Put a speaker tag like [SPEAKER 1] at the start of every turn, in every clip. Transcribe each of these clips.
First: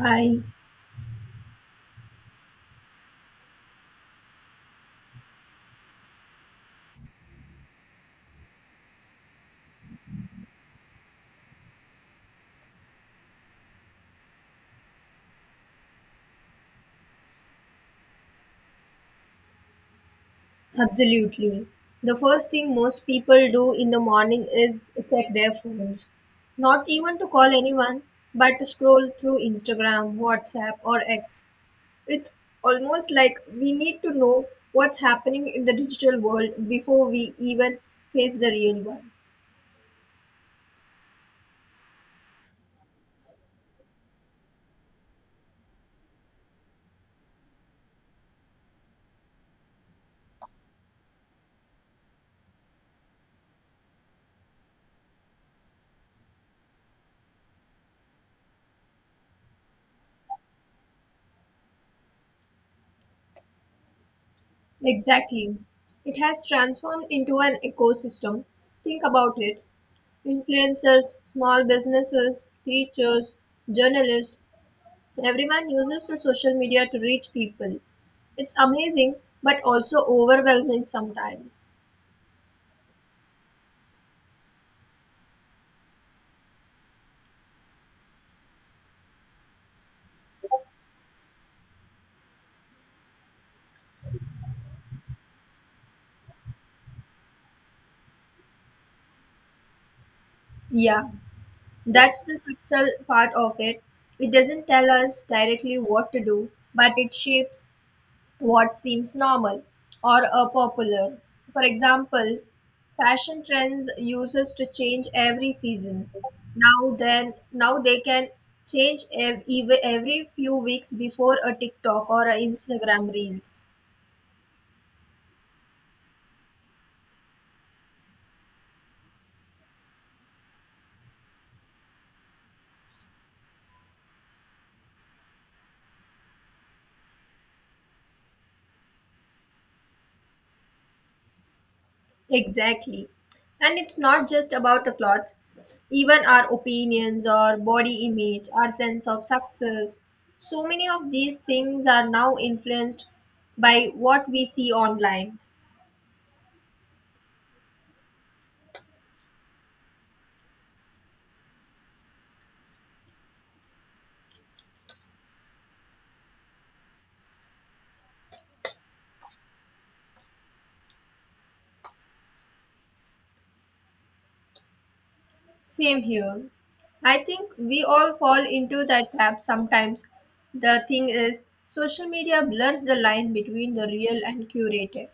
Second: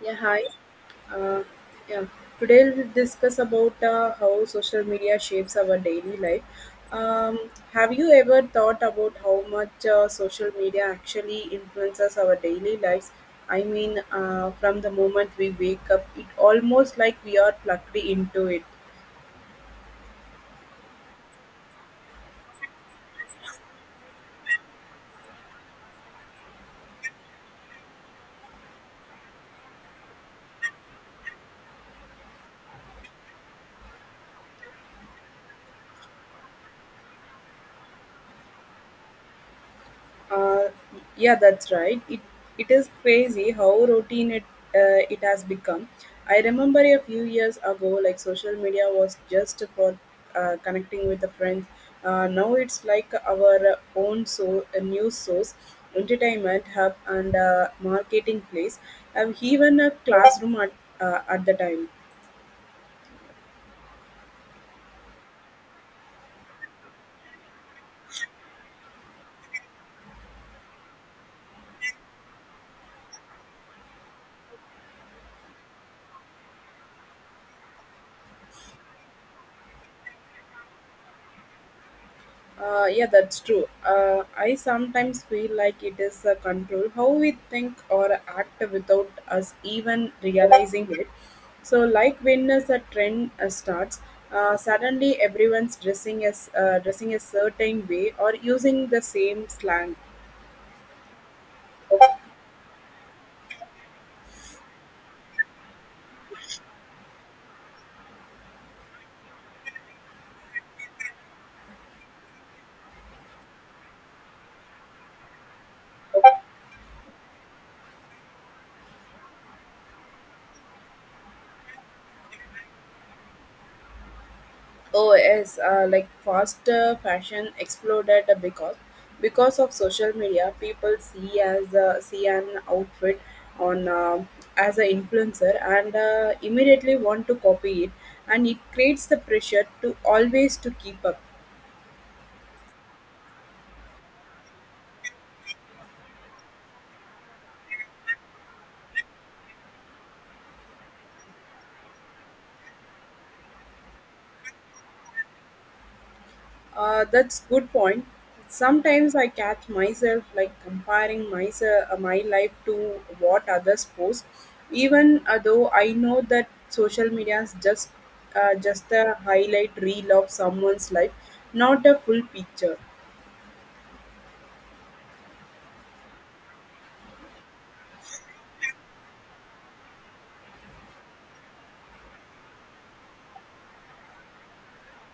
[SPEAKER 1] Yeah, hi. Uh, yeah, today we'll discuss about how social media shapes our daily life. Um, have you ever thought about how much social media actually influences our daily lives? I mean, from the moment we wake up, it almost like we are plugged into it.
[SPEAKER 2] absolutely. The first thing most people do in the morning is check their phones. Not even to call anyone, but to scroll through Instagram, WhatsApp, or X. It's almost like we need to know what's happening in the digital world before we even face the real one.
[SPEAKER 1] Uh, yeah, that's right. It is crazy how routine it has become. I remember a few years ago, like social media was just for connecting with the friends. Now it's like our own so news source, entertainment hub, and marketing place. I've even a classroom at the time.
[SPEAKER 2] Exactly. It has transformed into an ecosystem. Think about it. Influencers, small businesses, teachers, journalists, everyone uses the social media to reach people. It's amazing but also overwhelming sometimes.
[SPEAKER 1] Yeah, that's true. I sometimes feel like it is a control how we think or act without us even realizing it. So, like when is a trend starts, suddenly everyone's dressing a certain way or using the same slang.
[SPEAKER 2] Yeah, that's the subtle part of it. It doesn't tell us directly what to do, but it shapes what seems normal or popular. For example, fashion trends uses to change every season. Now then, now they can change every few weeks before a TikTok or a Instagram reels.
[SPEAKER 1] Oh yes, like fast fashion exploded because of social media. People see an outfit on as an influencer and immediately want to copy it, and it creates the pressure to always to keep up.
[SPEAKER 2] Exactly. And it's not just about the clothes. Even our opinions, our body image, our sense of success. So many of these things are now influenced by what we see online.
[SPEAKER 1] That's good point. Sometimes I catch myself like comparing myself my life to what others post, even though I know that social media is just a highlight reel of someone's life, not a full picture.
[SPEAKER 2] Same here. I think we all fall into that trap sometimes. The thing is, social media blurs the line between the real and curated.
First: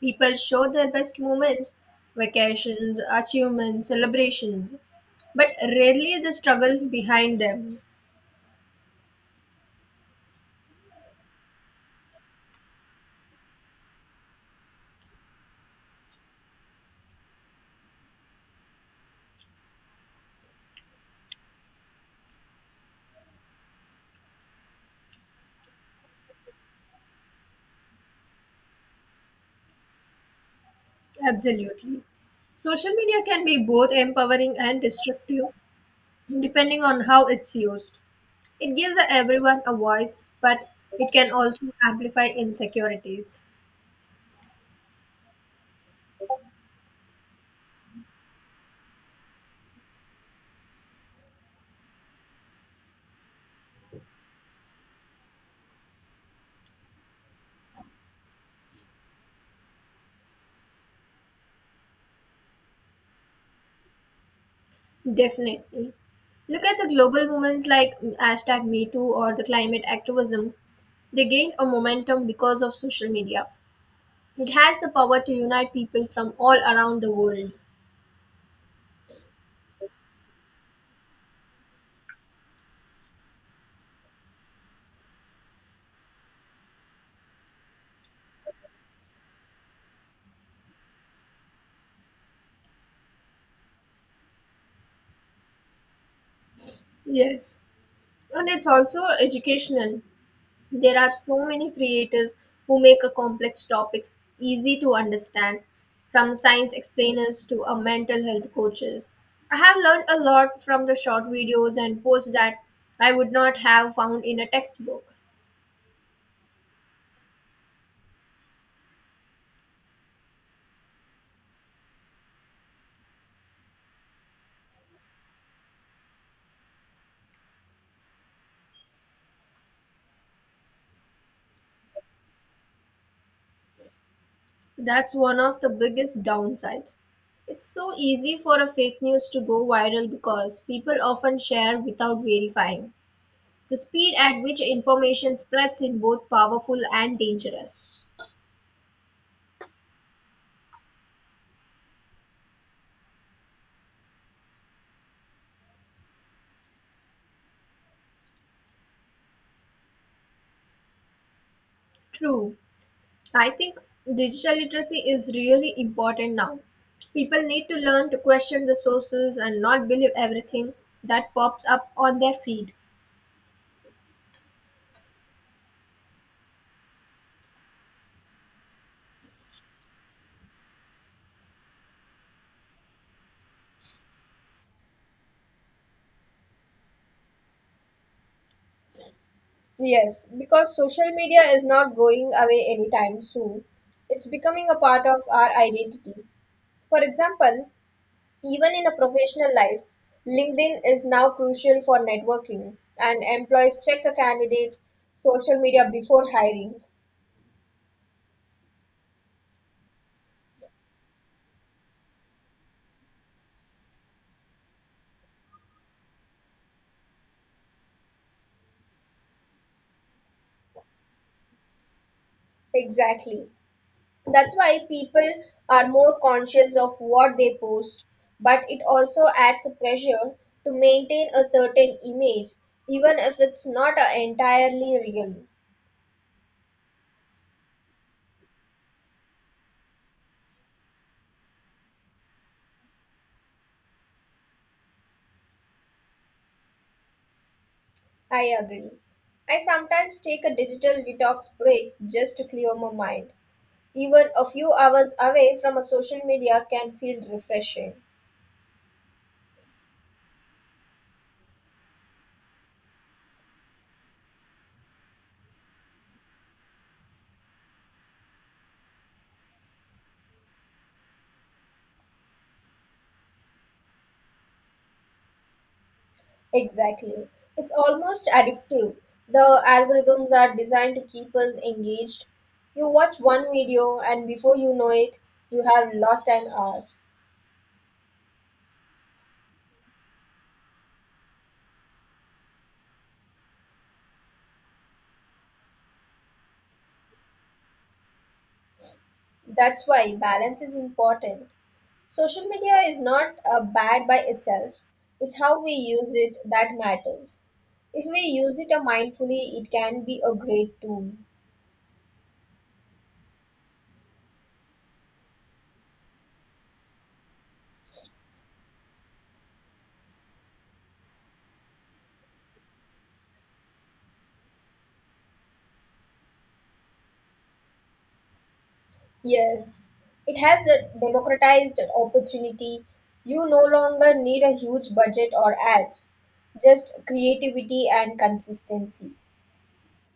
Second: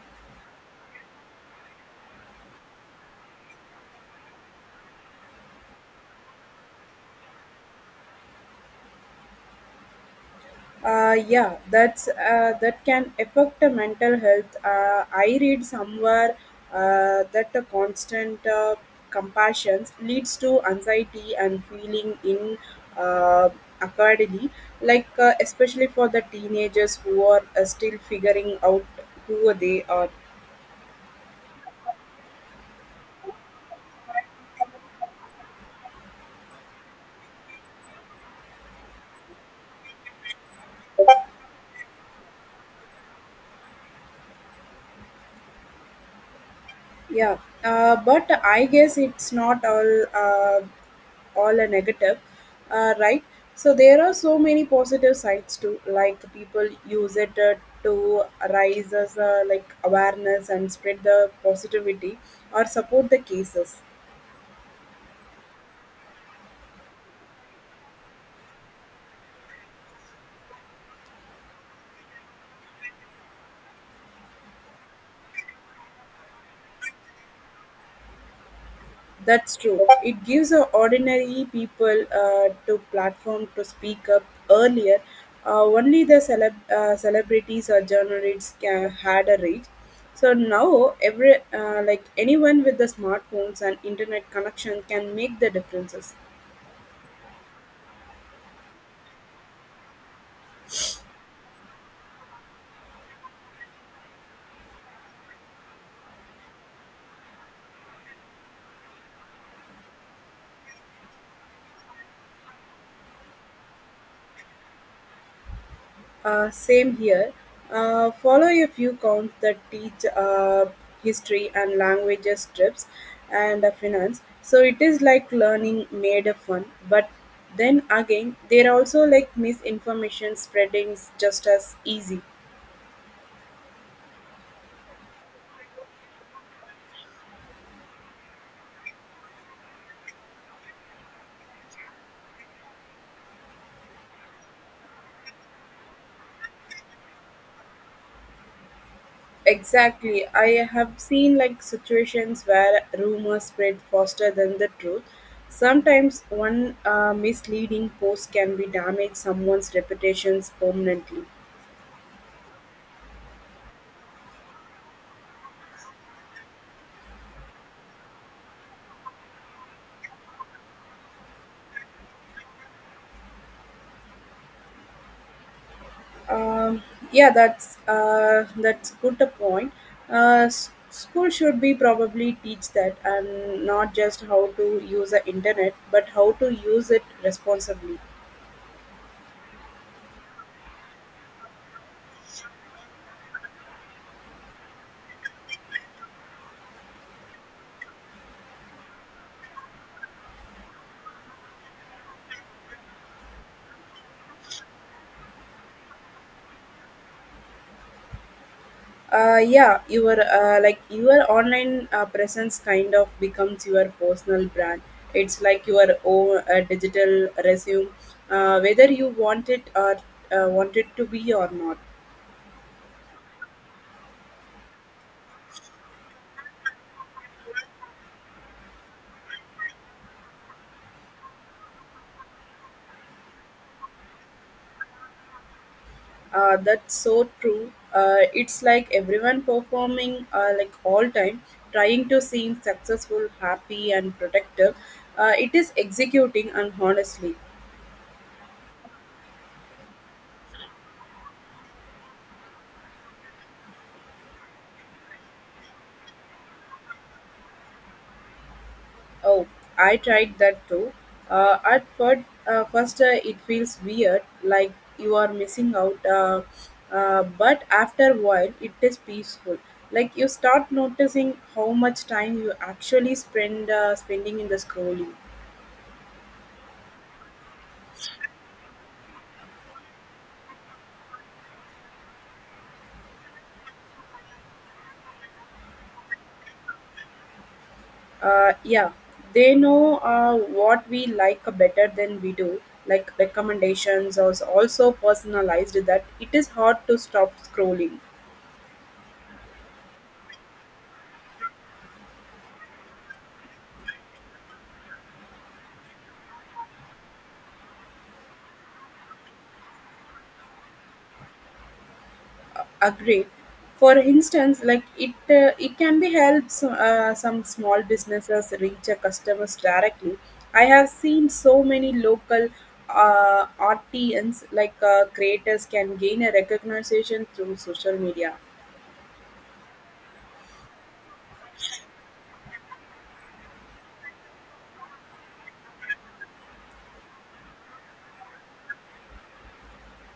[SPEAKER 2] People show their best moments, vacations, achievements, celebrations, but rarely the struggles behind them.
[SPEAKER 1] Yeah, that can affect the mental health. I read somewhere that the constant compassion leads to anxiety and feeling in uh, accordingly, like especially for the teenagers who are still figuring out who they are.
[SPEAKER 2] Absolutely. Social media can be both empowering and destructive, depending on how it's used. It gives everyone a voice, but it can also amplify insecurities.
[SPEAKER 1] Yeah, but I guess it's not all a negative, right? So there are so many positive sides too. Like people use it to raise as like awareness and spread the positivity or support the cases.
[SPEAKER 2] Definitely. Look at the global movements like hashtag MeToo or the climate activism. They gained a momentum because of social media. It has the power to unite people from all around the world.
[SPEAKER 1] That's true. It gives ordinary people to platform to speak up earlier. Only the celebrities or journalists can, had a reach. So now, every like anyone with the smartphones and internet connection can make the differences.
[SPEAKER 2] Yes, and it's also educational. There are so many creators who make a complex topics easy to understand, from science explainers to a mental health coaches. I have learned a lot from the short videos and posts that I would not have found in a textbook.
[SPEAKER 1] Same here. Follow a few counts that teach history and languages, trips, and finance. So it is like learning made of fun. But then again, there are also like misinformation spreading just as easy.
[SPEAKER 2] That's one of the biggest downsides. It's so easy for a fake news to go viral because people often share without verifying. The speed at which information spreads is both powerful and dangerous.
[SPEAKER 1] Exactly. I have seen like situations where rumors spread faster than the truth. Sometimes one misleading post can be damage someone's reputations permanently.
[SPEAKER 2] True. I think digital literacy is really important now. People need to learn to question the sources and not believe everything that pops up on their feed.
[SPEAKER 1] Um, yeah, that's good a point. School should be probably teach that, and not just how to use the internet, but how to use it responsibly.
[SPEAKER 2] Yes, because social media is not going away anytime soon. It's becoming a part of our identity. For example, even in a professional life, LinkedIn is now crucial for networking, and employees check the candidate's social media before hiring.
[SPEAKER 1] Yeah, your like your online presence kind of becomes your personal brand. It's like your own digital resume, whether you want it or want it to be or not.
[SPEAKER 2] Exactly. That's why people are more conscious of what they post, but it also adds a pressure to maintain a certain image, even if it's not a entirely real.
[SPEAKER 1] That's so true, it's like everyone performing like all time trying to seem successful, happy and protective, it is executing and honestly.
[SPEAKER 2] I agree. I sometimes take a digital detox breaks just to clear my mind. Even a few hours away from a social media can feel refreshing.
[SPEAKER 1] Oh, I tried that too, at first, it feels weird like you are missing out, but after a while it is peaceful, like you start noticing how much time you actually spending in the scrolling.
[SPEAKER 2] Exactly. It's almost addictive. The algorithms are designed to keep us engaged. You watch one video, and before you know it, you have lost an hour.
[SPEAKER 1] Yeah, they know what we like better than we do. Like recommendations are also personalized that it is hard to stop scrolling.
[SPEAKER 2] That's why balance is important. Social media is not bad by itself, it's how we use it that matters. If we use it mindfully, it can be a great tool.
[SPEAKER 1] Agreed. For instance, like it can be helps some small businesses reach a customers directly. I have seen so many local artisans like creators can gain a recognition through social media.
[SPEAKER 2] Yes, it has a democratized opportunity. You no longer need a huge budget or ads, just creativity and consistency.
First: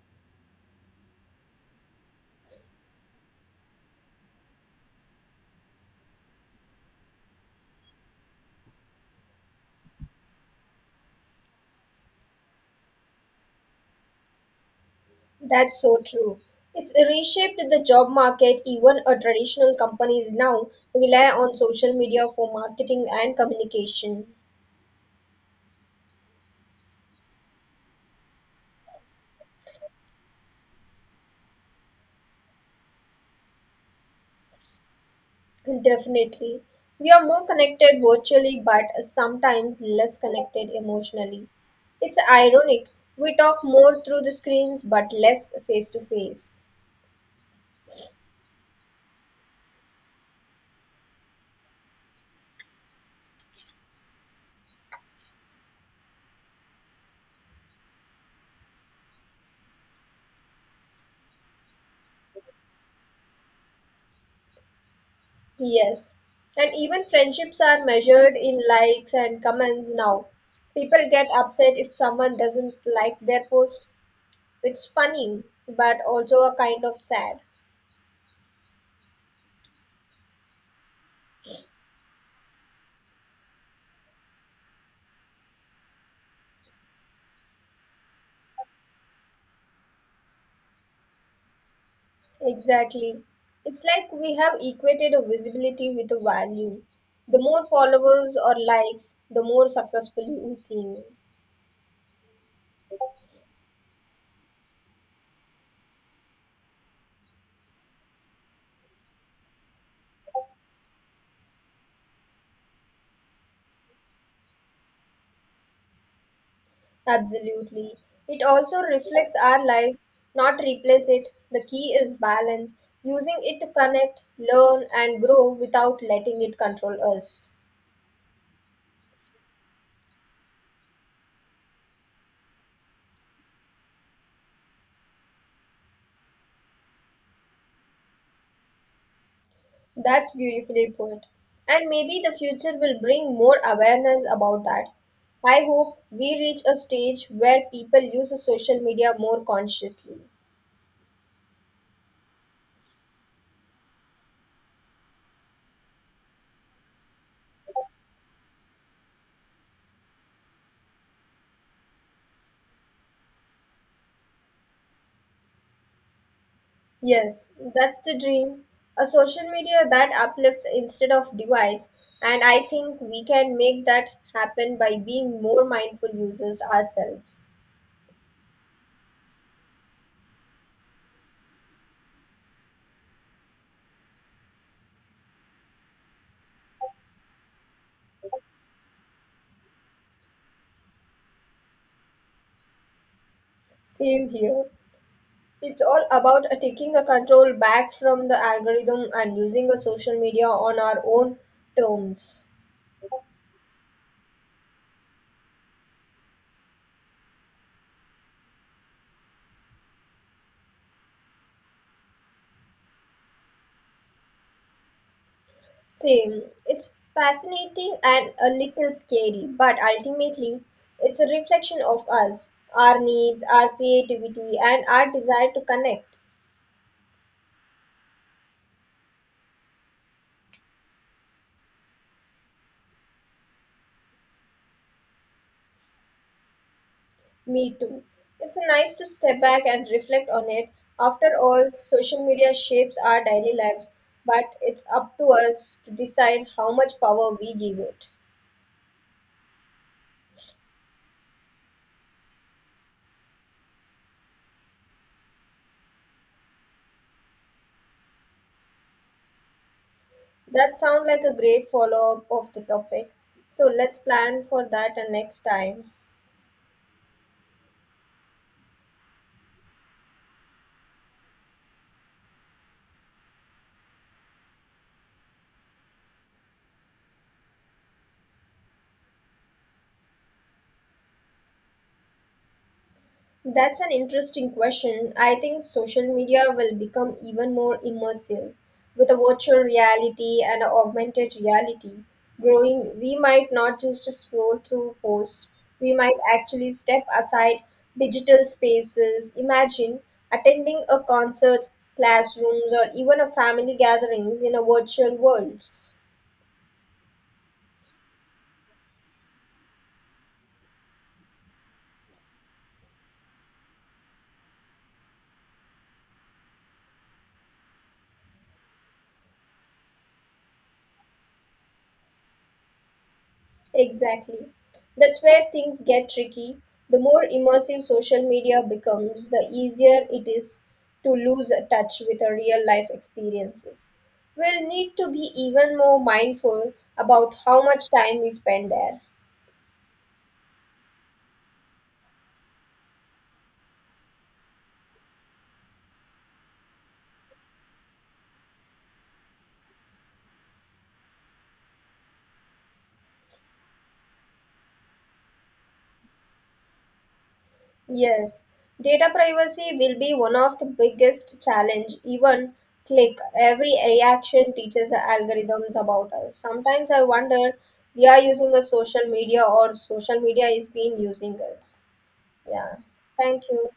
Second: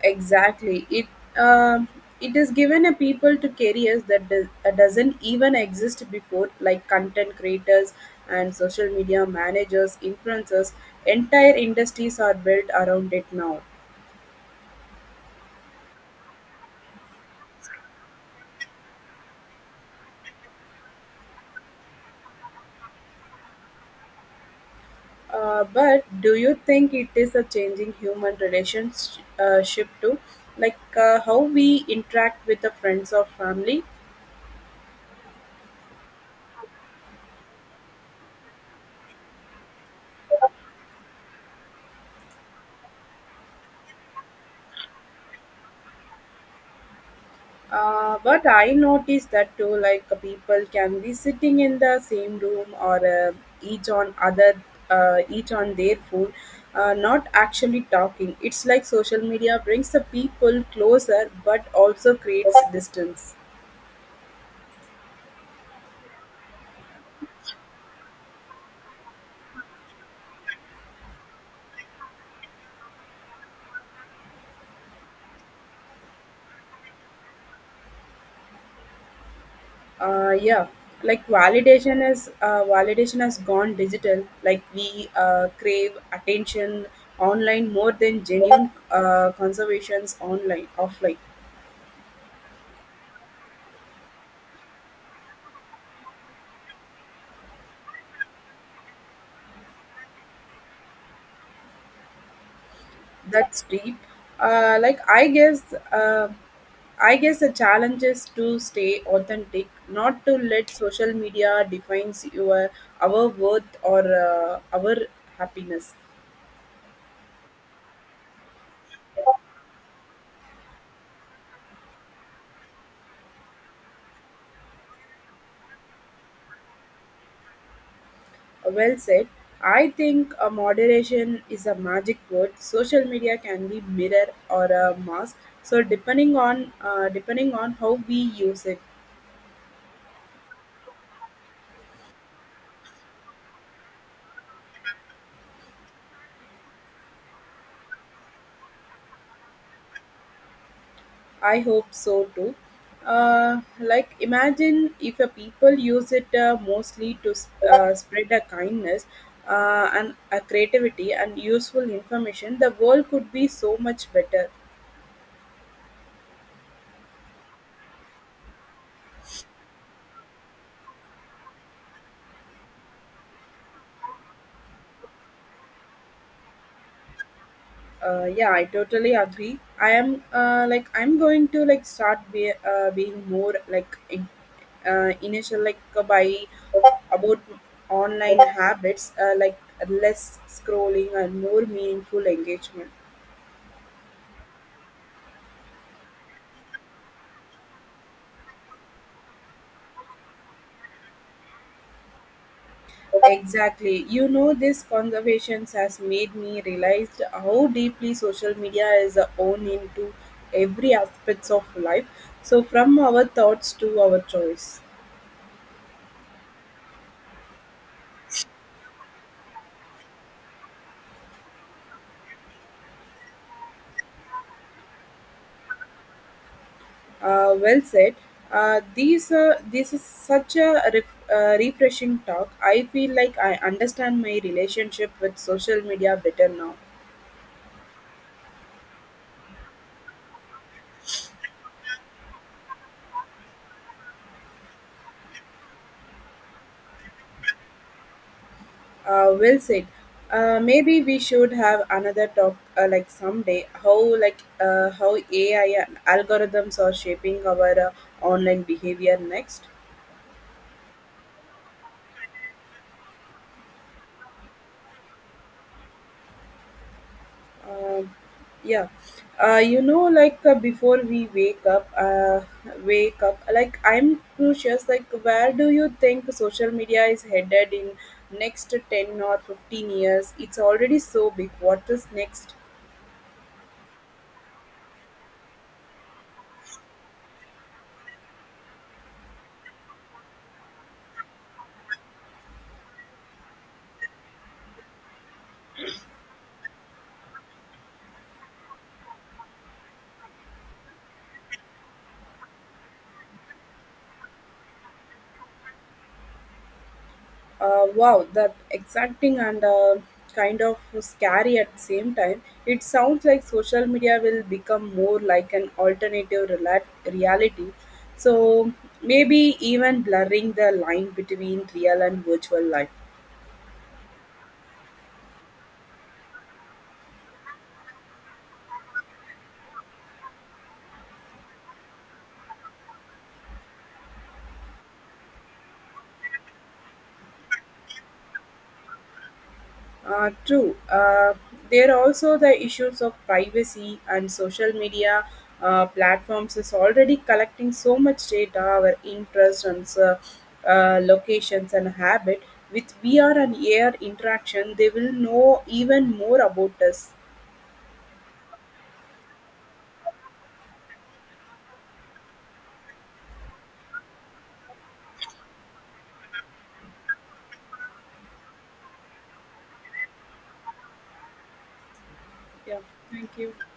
[SPEAKER 1] Exactly. Um it is given a people to careers that doesn't even exist before, like content creators and social media managers, influencers. Entire industries are built around it now.
[SPEAKER 2] That's so true. It's reshaped the job market. Even a traditional companies now rely on social media for marketing and communication.
[SPEAKER 1] But do you think it is a changing human relationship ship too, like how we interact with the friends or family?
[SPEAKER 2] Definitely. We are more connected virtually but sometimes less connected emotionally. It's ironic. We talk more through the screens but less face to face.
[SPEAKER 1] But I noticed that too, like people can be sitting in the same room or each on other, each on their phone, not actually talking. It's like social media brings the people closer, but also creates distance.
[SPEAKER 2] Yes. And even friendships are measured in likes and comments now. People get upset if someone doesn't like their post. It's funny but also a kind of sad.
[SPEAKER 1] Yeah, like validation has gone digital. Like we crave attention online more than genuine conservations online offline.
[SPEAKER 2] Exactly. It's like we have equated a visibility with a value. The more followers or likes, the more successful you seem.
[SPEAKER 1] That's deep. Like I guess the challenge is to stay authentic, not to let social media defines your our worth or our happiness.
[SPEAKER 2] Absolutely. It also reflects our life, not replace it. The key is balance, using it to connect, learn, and grow without letting it control us.
[SPEAKER 1] Well said. I think a moderation is a magic word. Social media can be mirror or a mask. So depending on how we use it.
[SPEAKER 2] That's beautifully put. And maybe the future will bring more awareness about that. I hope we reach a stage where people use social media more consciously.
[SPEAKER 1] I hope so too. Like, imagine if a people use it mostly to spread a kindness and a creativity and useful information, the world could be so much better.
[SPEAKER 2] Yes, that's the dream. A social media that uplifts instead of divides, and I think we can make that happen by being more mindful users ourselves.
[SPEAKER 1] Yeah, I totally agree. I am, like I'm going to like being more like in, initial like by about online habits, like less scrolling and more meaningful engagement.
[SPEAKER 2] Same here. It's all about taking a control back from the algorithm and using a social media on our own terms.
[SPEAKER 1] Exactly. You know, this conversations has made me realize how deeply social media is owned into every aspects of life. So, from our thoughts to our choice.
[SPEAKER 2] Same. It's fascinating and a little scary, but ultimately, it's a reflection of us, our needs, our creativity, and our desire to connect.
[SPEAKER 1] Well said. These This is such a refreshing talk. I feel like I understand my relationship with social media better now.
[SPEAKER 2] Me too. It's nice to step back and reflect on it. After all, social media shapes our daily lives, but it's up to us to decide how much power we give it.
[SPEAKER 1] Well said. Maybe we should have another talk like someday how how AI and algorithms are shaping our online behavior next.
[SPEAKER 2] That sounds like a great follow up of the topic. So let's plan for that next time.
[SPEAKER 1] Um yeah, you know like before we wake up, wake up, like I'm curious like where do you think social media is headed in next 10 or 15 years? It's already so big. What is next?
[SPEAKER 2] That's an interesting question. I think social media will become even more immersive with a virtual reality and a augmented reality growing. We might not just scroll through posts. We might actually step aside digital spaces. Imagine attending a concert, classrooms, or even a family gatherings in a virtual world.
[SPEAKER 1] Wow, that exacting and kind of scary at the same time. It sounds like social media will become more like an alternative reality. So maybe even blurring the line between real and virtual life.
[SPEAKER 2] Exactly. That's where things get tricky. The more immersive social media becomes, the easier it is to lose touch with our real life experiences. We'll need to be even more mindful about how much time we spend there.
[SPEAKER 1] True. There are also the issues of privacy and social media platforms is already collecting so much data, our interests and locations and habit. With VR and AR interaction, they will know even more about us.
[SPEAKER 2] Yes, data privacy will be one of the biggest challenge. Even click, every reaction teaches the algorithms about us. Sometimes I wonder we are using a social media or social media is being using us. Yeah.
[SPEAKER 1] Yeah. Thank
[SPEAKER 2] Thank
[SPEAKER 1] you.
[SPEAKER 2] you.